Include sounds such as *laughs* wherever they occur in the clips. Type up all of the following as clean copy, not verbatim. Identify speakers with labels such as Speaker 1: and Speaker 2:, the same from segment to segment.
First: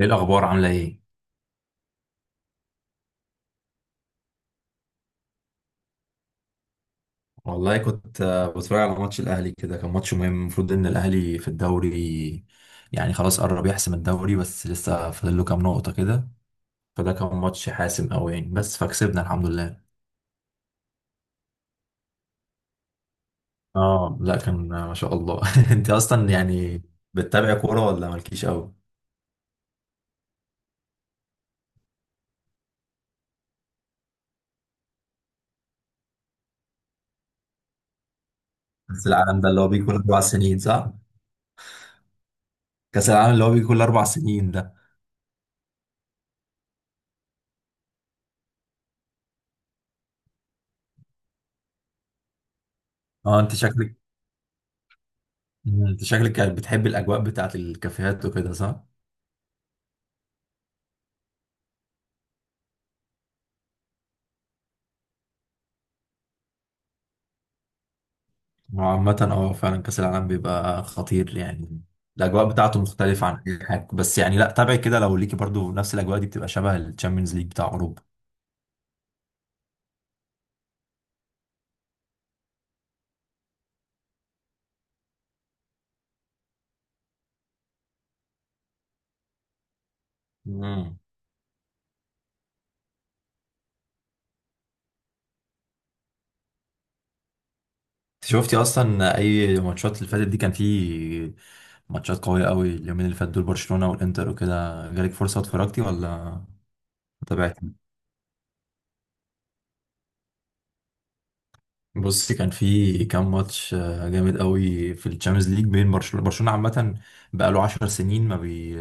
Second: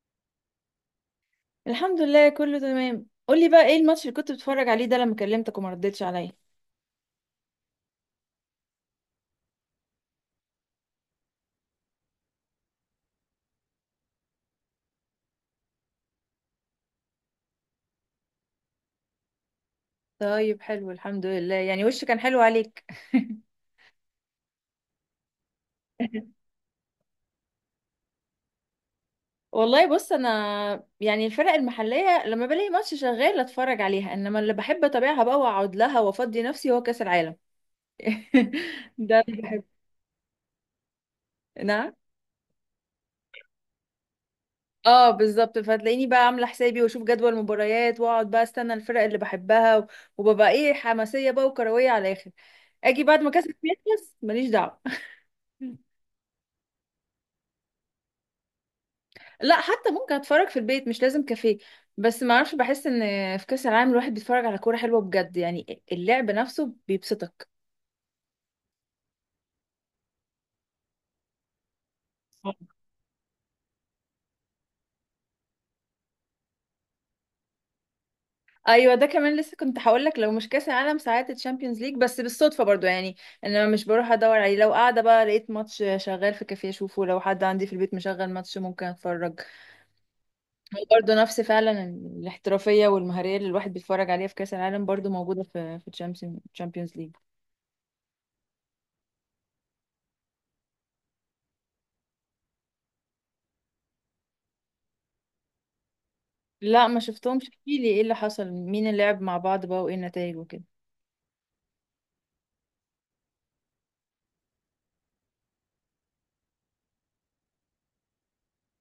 Speaker 1: ايه الاخبار؟ عامله ايه؟
Speaker 2: الحمد لله، كله تمام. قولي بقى ايه الماتش اللي كنت بتتفرج عليه ده لما كلمتك وما ردتش عليا؟
Speaker 1: والله كنت بتفرج على ماتش الاهلي، كده كان ماتش مهم. المفروض ان الاهلي في الدوري يعني خلاص قرب يحسم الدوري بس لسه فاضل له كام نقطه كده. فده كان ماتش حاسم قوي يعني، بس فكسبنا الحمد لله.
Speaker 2: طيب، حلو الحمد لله، يعني وشه كان حلو عليك.
Speaker 1: اه لا كان ما شاء الله. *laughs* انت اصلا
Speaker 2: *laughs*
Speaker 1: يعني بتتابع كوره ولا مالكيش قوي؟
Speaker 2: والله بص، انا يعني الفرق المحليه لما بلاقي ماتش شغال اتفرج عليها، انما اللي بحب اتابعها بقى واقعد لها وافضي نفسي هو كاس العالم. *laughs*
Speaker 1: كاس
Speaker 2: ده
Speaker 1: العالم
Speaker 2: اللي
Speaker 1: ده اللي
Speaker 2: بحب.
Speaker 1: هو بيجي كل اربع سنين، صح؟
Speaker 2: نعم.
Speaker 1: كاس العالم اللي هو بيجي كل اربع سنين ده.
Speaker 2: اه، بالظبط. فتلاقيني بقى عامله حسابي واشوف جدول مباريات واقعد بقى استنى الفرق اللي بحبها وببقى ايه حماسيه بقى وكرويه على الاخر. اجي بعد ما
Speaker 1: اه
Speaker 2: كاس
Speaker 1: انت
Speaker 2: العالم
Speaker 1: شكلك،
Speaker 2: يخلص، ماليش دعوه. *laughs*
Speaker 1: انت شكلك كانت بتحب الاجواء بتاعت الكافيهات وكده، صح؟
Speaker 2: لا، حتى ممكن اتفرج في البيت، مش لازم كافيه. بس ما اعرفش، بحس ان في كاس العالم الواحد بيتفرج على كوره حلوه بجد، يعني اللعب نفسه بيبسطك.
Speaker 1: هو عامة اه فعلا كأس العالم بيبقى خطير يعني. الأجواء بتاعته مختلفة عن أي حاجة، بس يعني لا تابعي كده لو ليكي، برضو نفس الأجواء دي بتبقى شبه الشامبيونز ليج بتاع أوروبا.
Speaker 2: ايوه، ده كمان لسه كنت هقول لك، لو مش كاس العالم ساعات الشامبيونز ليج، بس بالصدفه برضو يعني. انا مش بروح ادور عليه، لو قاعده بقى لقيت ماتش شغال في كافيه اشوفه، لو حد عندي في البيت مشغل ماتش ممكن اتفرج. هو
Speaker 1: امم.
Speaker 2: برضو نفس فعلا الاحترافيه والمهاريه اللي الواحد بيتفرج عليها في كاس العالم برضو موجوده في الشامبيونز ليج.
Speaker 1: انت شفتي أصلا أي ماتشات اللي فاتت دي؟ كان في ماتشات قوية قوي اليومين اللي فاتوا دول، برشلونة والإنتر وكده، جالك فرصة اتفرجتي ولا
Speaker 2: لا، ما شفتهمش،
Speaker 1: تابعتي؟
Speaker 2: احكيلي ايه اللي حصل، مين اللي لعب مع بعض بقى، وايه النتائج وكده.
Speaker 1: بصي كان في كام ماتش جامد قوي في الشامبيونز ليج بين برشلونة. برشلونة عامة بقاله 10 سنين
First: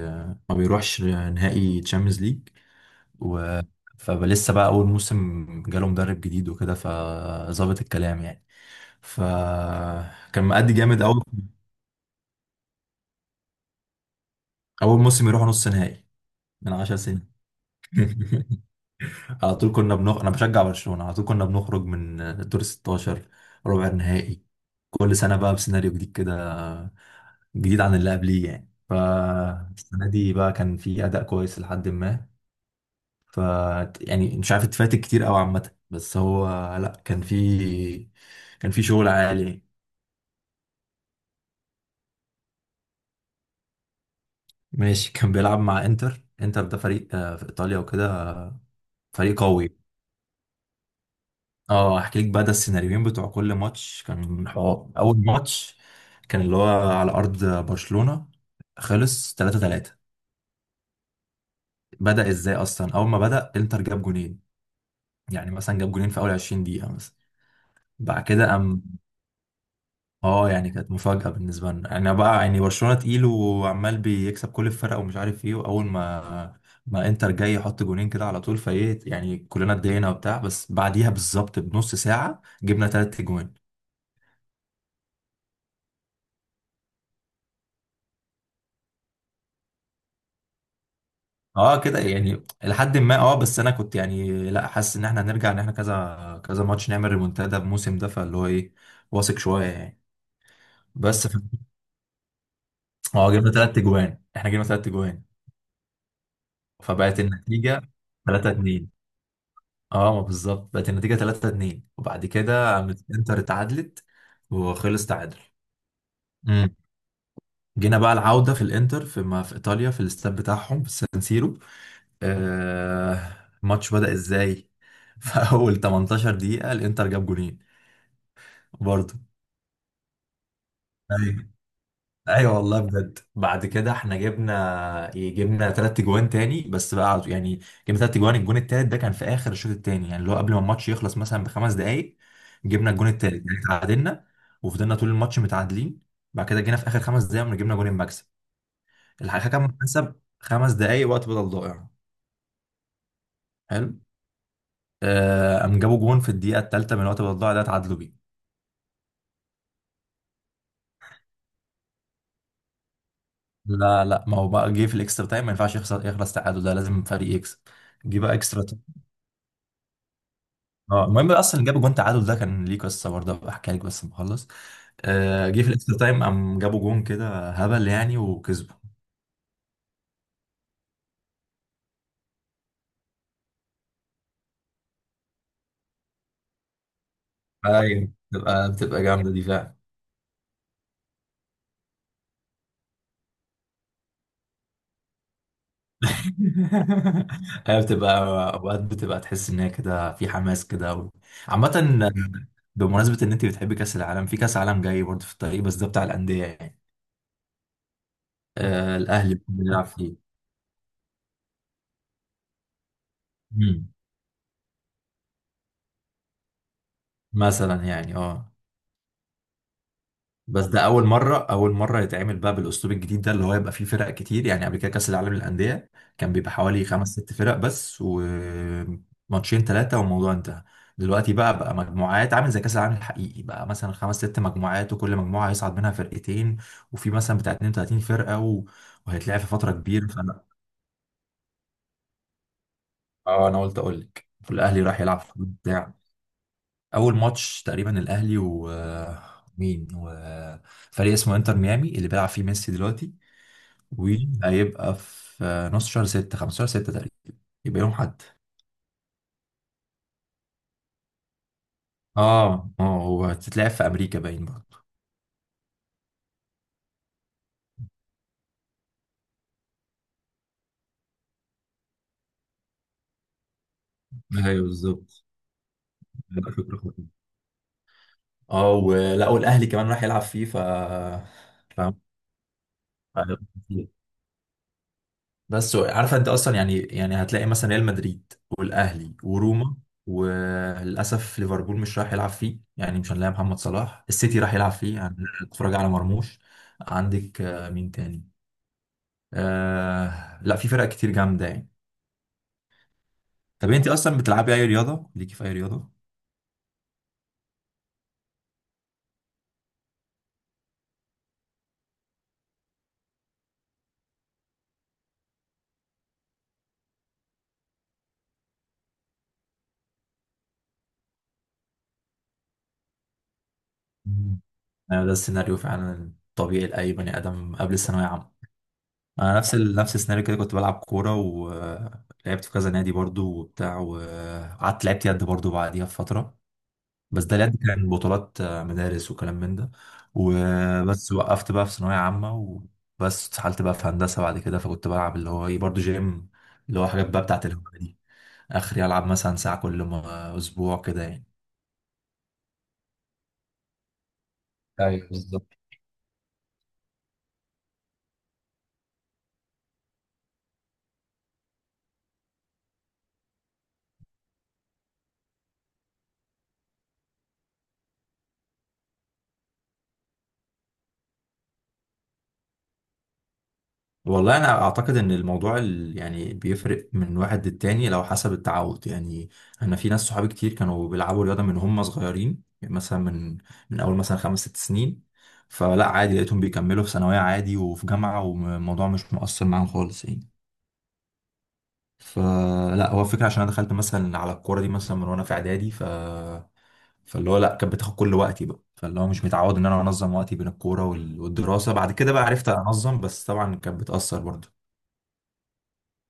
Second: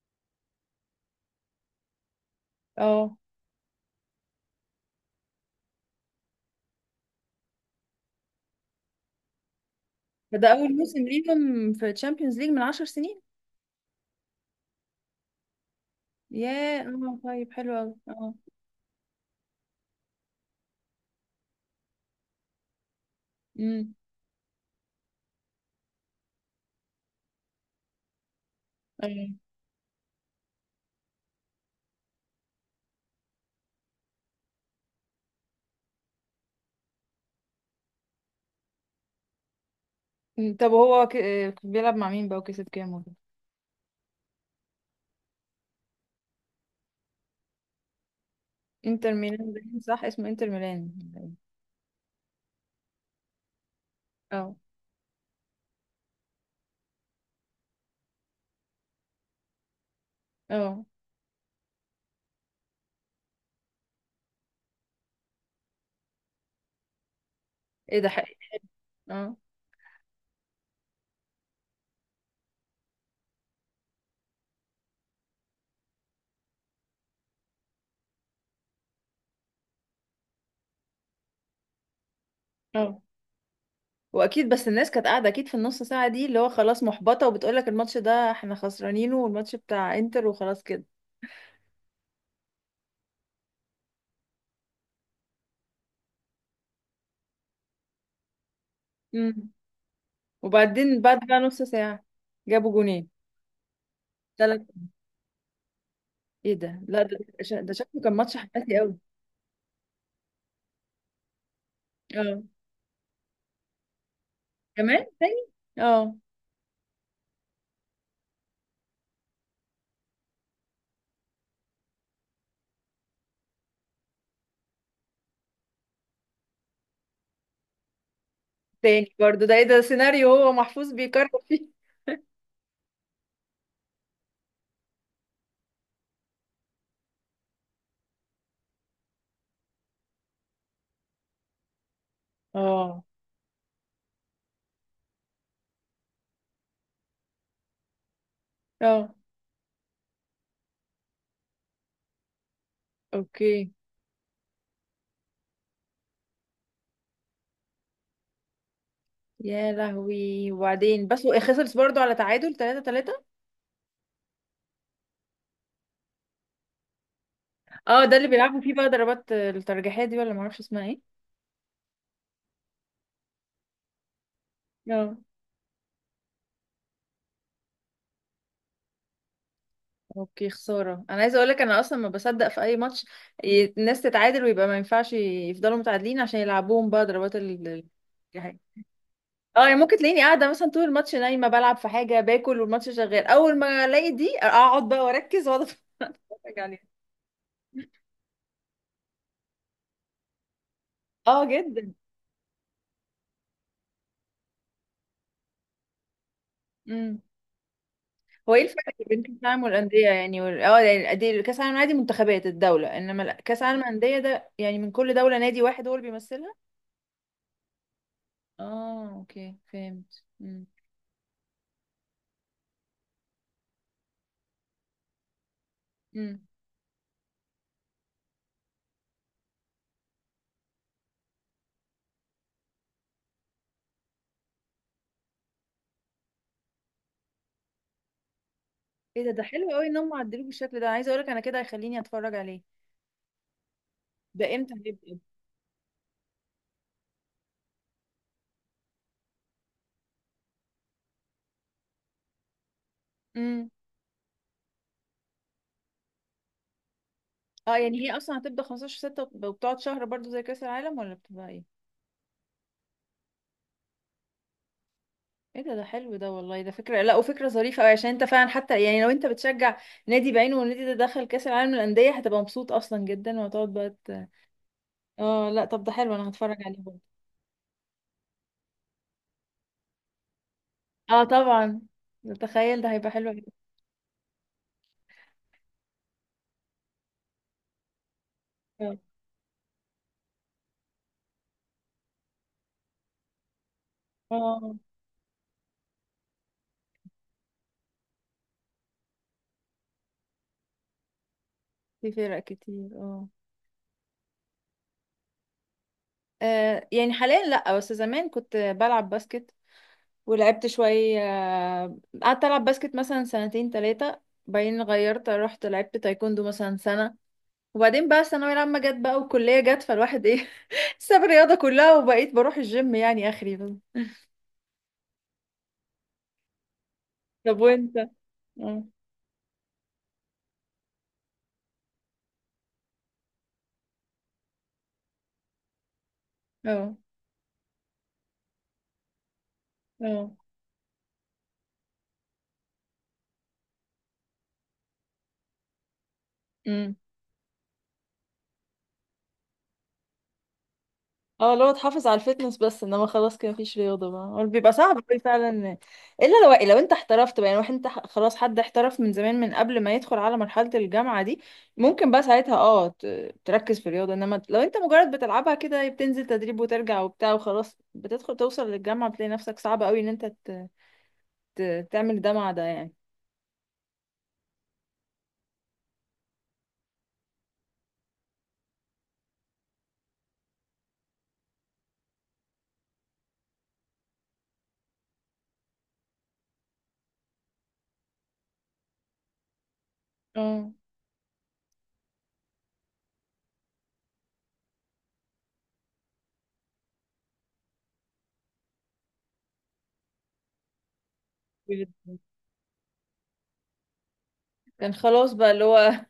Speaker 1: ما بيروحش نهائي تشامبيونز ليج.
Speaker 2: اه،
Speaker 1: و فلسه بقى اول موسم جاله مدرب جديد وكده فظابط الكلام يعني. فكان
Speaker 2: فده
Speaker 1: مأدي
Speaker 2: اول موسم
Speaker 1: جامد.
Speaker 2: ليهم في تشامبيونز ليج من عشر سنين.
Speaker 1: اول موسم يروح نص نهائي من
Speaker 2: ياه،
Speaker 1: 10
Speaker 2: اه،
Speaker 1: سنين.
Speaker 2: طيب حلو قوي. اه.
Speaker 1: *laughs* على طول كنا بنخرج، انا بشجع برشلونة، على طول كنا بنخرج من دور 16، ربع
Speaker 2: امم.
Speaker 1: النهائي. كل سنة بقى بسيناريو جديد كده، جديد عن اللي قبليه يعني.
Speaker 2: أيوة.
Speaker 1: فالسنة دي بقى كان في أداء كويس لحد ما ف يعني مش عارف اتفاتك كتير قوي عامة، بس هو لا كان في شغل عالي.
Speaker 2: طب هو ك... آه، بيلعب مع مين بقى وكسب كام وكده؟
Speaker 1: ماشي. كان بيلعب مع انتر. انتر ده فريق في ايطاليا وكده،
Speaker 2: انتر
Speaker 1: فريق
Speaker 2: ميلان
Speaker 1: قوي.
Speaker 2: باين صح اسمه، انتر ميلان.
Speaker 1: اه احكي لك بقى ده السيناريوهين بتوع كل ماتش. كان
Speaker 2: اه،
Speaker 1: حوار اول ماتش كان اللي هو على ارض برشلونة، خلص 3-3.
Speaker 2: اه.
Speaker 1: بدأ ازاي اصلا؟ اول ما بدأ انتر جاب جونين، يعني مثلا جاب جونين في اول 20 دقيقة مثلا.
Speaker 2: ايه ده،
Speaker 1: بعد
Speaker 2: حقيقي؟
Speaker 1: كده قام،
Speaker 2: اه.
Speaker 1: اه يعني كانت مفاجأة بالنسبة لنا، انا بقى يعني برشلونة تقيل وعمال بيكسب كل الفرق ومش عارف ايه، واول ما ما انتر جاي يحط جونين كده على طول فايه يعني كلنا اتضايقنا وبتاع. بس بعديها بالظبط بنص ساعة جبنا
Speaker 2: اه،
Speaker 1: تلات جوان.
Speaker 2: واكيد. بس الناس كانت قاعده اكيد في النص ساعه دي، اللي هو خلاص محبطه وبتقول لك الماتش ده احنا خسرانينه، والماتش بتاع انتر وخلاص
Speaker 1: اه كده يعني. لحد ما اه بس انا كنت يعني لا حاسس ان احنا هنرجع، ان احنا كذا كذا ماتش نعمل ريمونتادا الموسم ده، فاللي هو ايه
Speaker 2: كده.
Speaker 1: واثق شوية يعني.
Speaker 2: وبعدين بعد
Speaker 1: بس ف...
Speaker 2: بقى نص ساعة جابوا جونين
Speaker 1: اه جبنا تلات جوان. احنا
Speaker 2: تلات.
Speaker 1: جبنا تلات جوان
Speaker 2: ايه ده، لا ده
Speaker 1: فبقت
Speaker 2: ده
Speaker 1: النتيجة
Speaker 2: شكله كان ماتش حماسي
Speaker 1: 3-2.
Speaker 2: قوي.
Speaker 1: اه ما بالظبط بقت النتيجة 3-2، وبعد
Speaker 2: اه.
Speaker 1: كده قامت انتر اتعادلت
Speaker 2: كمان
Speaker 1: وخلص
Speaker 2: تاني.
Speaker 1: تعادل.
Speaker 2: اه.
Speaker 1: امم. جينا بقى العودة في الانتر، في ما في ايطاليا في الاستاد بتاعهم في السان سيرو. آه الماتش بدأ ازاي؟ *laughs* في اول 18 دقيقة الانتر جاب جونين برضه.
Speaker 2: تاني برضه؟ ده ايه ده، سيناريو هو محفوظ بيكرر فيه. *laughs*
Speaker 1: ايوه والله بجد. بعد كده احنا جبنا جبنا ثلاث جوان تاني، بس بقى على- يعني جبنا ثلاث جوان. الجون التالت ده كان في اخر الشوط التاني، يعني اللي هو قبل ما الماتش يخلص مثلا بخمس دقائق جبنا
Speaker 2: اه،
Speaker 1: الجون التالت، يعني اتعادلنا وفضلنا طول الماتش متعادلين. بعد كده جينا في اخر خمس دقائق قمنا جبنا جون المكسب.
Speaker 2: اه،
Speaker 1: الحكم حسب خمس دقائق وقت بدل ضائع.
Speaker 2: اوكي.
Speaker 1: حلو. قام جابوا جون في الدقيقه الثالثه من وقت بدل ضائع ده، اتعادلوا بيه.
Speaker 2: يا لهوي. وبعدين بس هو خسرت برضه على تعادل 3-3؟
Speaker 1: لا لا، ما هو بقى جه في الاكسترا تايم، ما ينفعش يخسر يخلص تعادل، ده لازم فريق يكسب.
Speaker 2: اه، ده
Speaker 1: جه
Speaker 2: اللي
Speaker 1: بقى
Speaker 2: بيلعبوا
Speaker 1: اكسترا.
Speaker 2: فيه بقى ضربات الترجيحية دي، ولا معرفش اسمها ايه.
Speaker 1: اه المهم اصلا اللي جاب جون تعادل ده كان ليه قصه برضه، هبقى احكيها لك بس لما اخلص.
Speaker 2: اه،
Speaker 1: جه في الاكسترا تايم قام جابوا جون كده هبل يعني وكسبوا.
Speaker 2: اوكي. خسارة، انا عايزة اقولك انا اصلا ما بصدق في اي ماتش الناس تتعادل ويبقى ما ينفعش يفضلوا متعادلين عشان يلعبوهم بقى ضربات
Speaker 1: ايوه
Speaker 2: الجزاء.
Speaker 1: بتبقى جامده دي
Speaker 2: اه، يعني
Speaker 1: فعلا.
Speaker 2: ممكن تلاقيني قاعدة مثلا طول الماتش نايمة بلعب في حاجة، باكل والماتش شغال، اول ما الاقي دي اقعد بقى واركز واقعد اتفرج عليها.
Speaker 1: *laughs* هي بتبقى اوقات بتبقى تحس ان هي كده في حماس كده و...
Speaker 2: اه،
Speaker 1: عامه،
Speaker 2: جدا.
Speaker 1: بمناسبه ان انت بتحبي كاس العالم، في كاس عالم جاي برضه في الطريق بس ده بتاع الانديه يعني.
Speaker 2: امم. هو ايه الفرق
Speaker 1: آه
Speaker 2: بين كاس
Speaker 1: الاهلي
Speaker 2: العالم
Speaker 1: بيلعب
Speaker 2: والاندية
Speaker 1: فيه.
Speaker 2: يعني وال... اه يعني كاس العالم عادي منتخبات الدولة، انما لا، كاس العالم
Speaker 1: مم.
Speaker 2: الاندية ده يعني من كل دولة نادي واحد هو اللي بيمثلها.
Speaker 1: مثلا يعني اه
Speaker 2: اه، اوكي، فهمت.
Speaker 1: بس ده اول مره. اول مره يتعمل بقى بالاسلوب الجديد ده اللي هو يبقى فيه فرق كتير يعني. قبل كده كاس العالم للانديه كان
Speaker 2: امم.
Speaker 1: بيبقى حوالي خمس ست فرق بس وماتشين ثلاثه والموضوع انتهى. دلوقتي بقى مجموعات عامل زي كاس العالم الحقيقي بقى، مثلا خمس ست مجموعات وكل مجموعه هيصعد منها فرقتين، وفي مثلا بتاع 32 فرقه و...
Speaker 2: ايه ده
Speaker 1: وهيتلعب
Speaker 2: ده
Speaker 1: في
Speaker 2: حلو
Speaker 1: فتره
Speaker 2: قوي ان
Speaker 1: كبيره.
Speaker 2: هم
Speaker 1: فانا
Speaker 2: عدلوه بالشكل ده، انا عايزه اقولك انا كده هيخليني اتفرج عليه.
Speaker 1: اه انا قلت اقول لك
Speaker 2: ده امتى
Speaker 1: والاهلي راح
Speaker 2: هيبقى؟
Speaker 1: يلعب في بتاع. اول ماتش تقريبا الاهلي و مين وفريق اسمه انتر ميامي اللي بيلعب فيه ميسي دلوقتي.
Speaker 2: امم.
Speaker 1: وهيبقى في نص شهر ستة، خمسة شهر ستة تقريبا
Speaker 2: اه،
Speaker 1: يبقى يوم
Speaker 2: يعني هي
Speaker 1: حد.
Speaker 2: اصلا هتبدا 15/6 وبتقعد شهر برضو زي كاس العالم، ولا بتبقى ايه؟
Speaker 1: اه اه هو هتتلعب في امريكا باين برضه.
Speaker 2: ايه ده حلو ده والله، ده فكره، لا وفكره ظريفه قوي، عشان انت فعلا حتى يعني لو انت بتشجع نادي بعينه والنادي ده دخل كاس العالم للانديه هتبقى مبسوط اصلا جدا، وهتقعد بقى
Speaker 1: ايوه بالظبط.
Speaker 2: اه لا، طب ده حلو، انا
Speaker 1: لا،
Speaker 2: هتفرج عليه
Speaker 1: فكرة
Speaker 2: برضه.
Speaker 1: خطيرة. اه ولا والاهلي كمان راح يلعب فيه، ف
Speaker 2: اه طبعا.
Speaker 1: فاهم.
Speaker 2: تخيل، ده هيبقى حلو أوي.
Speaker 1: بس عارفه انت اصلا يعني، هتلاقي مثلا ريال مدريد
Speaker 2: اه.
Speaker 1: والاهلي وروما، وللاسف ليفربول مش راح يلعب فيه يعني، مش هنلاقي محمد صلاح. السيتي راح يلعب
Speaker 2: آه،
Speaker 1: فيه يعني، اتفرج على مرموش. عندك مين تاني؟ آه لا في فرق كتير جامده يعني.
Speaker 2: في فرق كتير. اه.
Speaker 1: طب انت اصلا بتلعبي اي رياضه؟ ليكي في اي رياضه؟
Speaker 2: يعني حاليا لا، بس زمان كنت بلعب باسكت، ولعبت شوية، قعدت ألعب باسكت مثلا سنتين تلاتة، بعدين غيرت رحت لعبت تايكوندو مثلا سنة، وبعدين بقى الثانوية العامة جت بقى والكلية جت، فالواحد ايه *laughs* ساب الرياضة كلها وبقيت بروح الجيم يعني آخري بس.
Speaker 1: مم. انا ده السيناريو فعلا الطبيعي لاي بني ادم
Speaker 2: طب
Speaker 1: قبل
Speaker 2: وانت؟
Speaker 1: الثانويه عامه.
Speaker 2: اه،
Speaker 1: انا نفس السيناريو كده، كنت بلعب كوره ولعبت في كذا نادي برضو وبتاع، وقعدت لعبت يد برضو بعديها بفتره.
Speaker 2: اه،
Speaker 1: بس ده اليد كان بطولات مدارس وكلام من ده
Speaker 2: اه،
Speaker 1: وبس. وقفت بقى في ثانويه عامه، وبس اتسحلت بقى في هندسه بعد كده. فكنت بلعب اللي هو ايه برضو جيم، اللي هو حاجات بقى بتاعت الهوايه دي. اخري العب مثلا ساعه كل اسبوع كده يعني.
Speaker 2: اه. اللي هو تحافظ على الفتنس، بس انما خلاص كده مفيش رياضه بقى، هو بيبقى صعب
Speaker 1: ايوه
Speaker 2: قوي فعلا.
Speaker 1: بالظبط.
Speaker 2: الا لو انت احترفت بقى، يعني واحد انت خلاص حد احترف من زمان من قبل ما يدخل على مرحله الجامعه دي ممكن بقى ساعتها تركز في الرياضه، انما لو انت مجرد بتلعبها كده، بتنزل تدريب وترجع وبتاع وخلاص، بتدخل توصل للجامعه بتلاقي نفسك صعب قوي ان انت تعمل ده مع ده يعني.
Speaker 1: والله انا اعتقد ان الموضوع يعني بيفرق من واحد للتاني، لو حسب التعود يعني. انا في ناس صحابي كتير كانوا بيلعبوا رياضه من هم صغيرين يعني، مثلا من اول مثلا خمس ست سنين، فلا عادي لقيتهم بيكملوا في ثانويه عادي وفي جامعه، والموضوع مش مؤثر معاهم خالص يعني.
Speaker 2: اه،
Speaker 1: فلا هو الفكره، عشان انا دخلت مثلا على الكوره دي مثلا من وانا في اعدادي، ف فاللي هو لا كانت بتاخد كل وقتي بقى، فاللي هو مش متعود ان انا انظم وقتي بين الكوره والدراسه. بعد كده بقى عرفت انظم، بس طبعا كانت بتاثر.
Speaker 2: كان خلاص بقى اللي هو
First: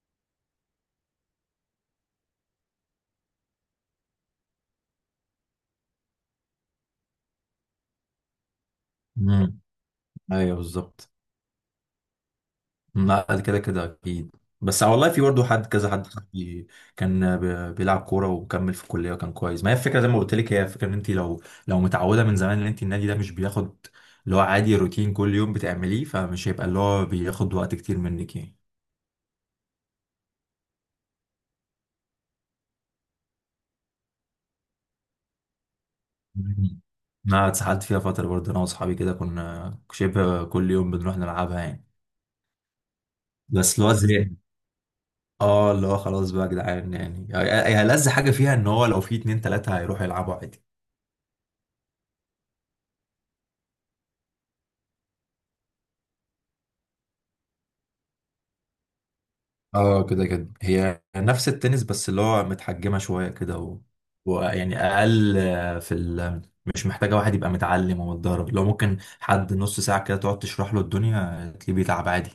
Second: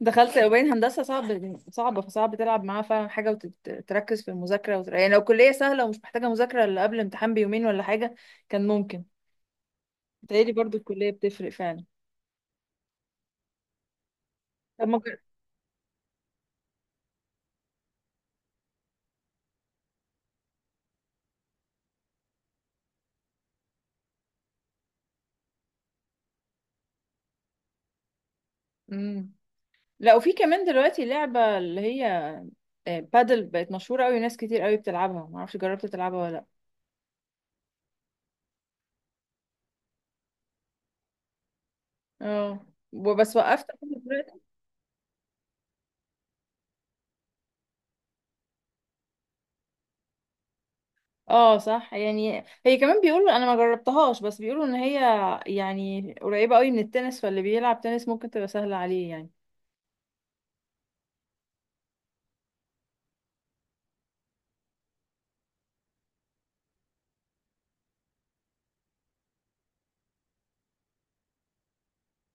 Speaker 2: دخلت، وبين هندسة صعبة، فصعب تلعب معاها فعلا حاجة وتركز في المذاكرة يعني لو كلية سهلة ومش محتاجة مذاكرة إلا قبل امتحان بيومين ولا حاجة كان ممكن.
Speaker 1: برضه
Speaker 2: بتهيألي
Speaker 1: ايوه
Speaker 2: برضو الكلية
Speaker 1: بالظبط.
Speaker 2: بتفرق فعلا.
Speaker 1: لا ده كده كده اكيد، بس
Speaker 2: طب ما
Speaker 1: والله في برضه حد، كذا حد صاحبي كان بيلعب كوره وكمل في الكليه وكان كويس. ما هي الفكره زي ما قلت لك، هي الفكره ان انت لو متعوده من زمان، ان انت النادي ده مش بياخد اللي هو، عادي روتين كل يوم بتعمليه، فمش هيبقى اللي هو بياخد وقت كتير منك يعني.
Speaker 2: مم. لا، وفي كمان دلوقتي لعبة اللي هي بادل بقت مشهورة قوي، ناس كتير قوي بتلعبها، معرفش جربت تلعبها ولا
Speaker 1: *laughs*
Speaker 2: لأ.
Speaker 1: مم. انا اتسحلت فيها فتره برضه، انا واصحابي كده كنا شبه كل يوم بنروح نلعبها يعني،
Speaker 2: اه. وبس وقفت
Speaker 1: بس
Speaker 2: لحد
Speaker 1: اللي هو زهقنا.
Speaker 2: دلوقتي.
Speaker 1: *laughs* اه اللي هو خلاص بقى يا جدعان يعني، هي هي ألذ حاجه فيها ان هو لو في اتنين تلاته هيروحوا يلعبوا عادي.
Speaker 2: اه صح، يعني هي كمان بيقولوا، انا ما جربتهاش، بس بيقولوا ان هي يعني قريبة قوي من التنس، فاللي بيلعب تنس ممكن تبقى سهلة عليه يعني.
Speaker 1: اه كده كده هي نفس التنس بس اللي هو متحجمة شوية كده و... ويعني أقل في ال... مش محتاجة واحد يبقى متعلم ومتدرب، لو ممكن حد نص ساعة كده تقعد تشرح له الدنيا تلاقيه بيتعب عادي.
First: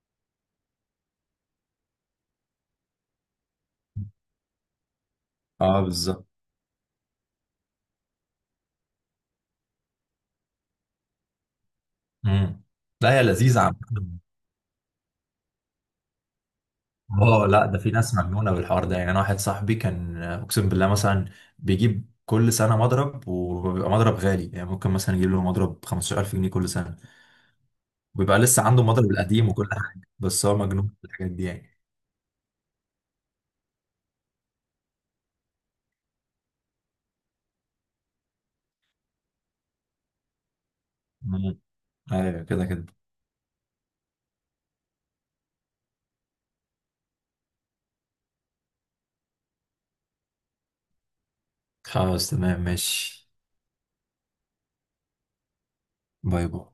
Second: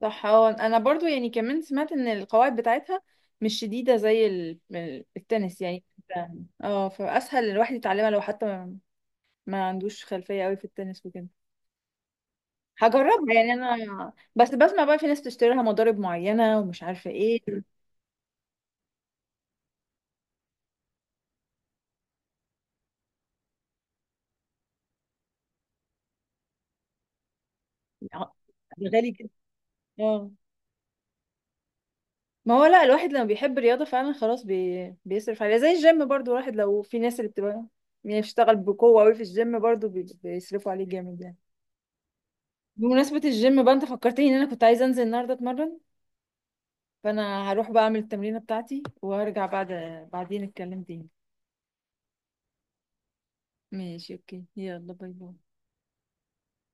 Speaker 2: صح، اه. انا برضو يعني كمان سمعت ان القواعد بتاعتها مش شديدة زي التنس
Speaker 1: اه
Speaker 2: يعني،
Speaker 1: بالظبط.
Speaker 2: فاسهل الواحد يتعلمها لو حتى ما عندوش خلفية قوي في التنس وكده.
Speaker 1: امم. لا هي
Speaker 2: هجربها يعني،
Speaker 1: لذيذة عامة.
Speaker 2: انا بس بسمع بقى في ناس بتشتري لها مضارب معينة ومش عارفة ايه.
Speaker 1: اه لا ده في ناس مجنونة بالحوار ده يعني. أنا واحد صاحبي كان أقسم بالله مثلا بيجيب كل سنة مضرب، وبيبقى مضرب غالي يعني، ممكن مثلا يجيب له مضرب 15,000 جنيه كل سنة،
Speaker 2: ع-
Speaker 1: وبيبقى لسه عنده مضرب
Speaker 2: غالي كده؟
Speaker 1: القديم وكل حاجه،
Speaker 2: اه.
Speaker 1: بس هو مجنون في الحاجات دي يعني.
Speaker 2: ما هو لا، الواحد لما بيحب الرياضة فعلا خلاص بيصرف عليها، زي الجيم برضو، الواحد لو في ناس اللي بتبقى يعني بتشتغل بقوة قوي في الجيم برضو بيصرفوا عليه جامد يعني.
Speaker 1: مم. ايوه كده كده.
Speaker 2: بمناسبة الجيم بقى، انت فكرتني ان انا كنت عايزة انزل النهاردة اتمرن، فانا هروح بقى اعمل التمرينة بتاعتي وهرجع بعد بعدين اتكلم تاني.
Speaker 1: خلاص تمام ماشي.
Speaker 2: ماشي، اوكي، يلا باي باي.
Speaker 1: باي باي.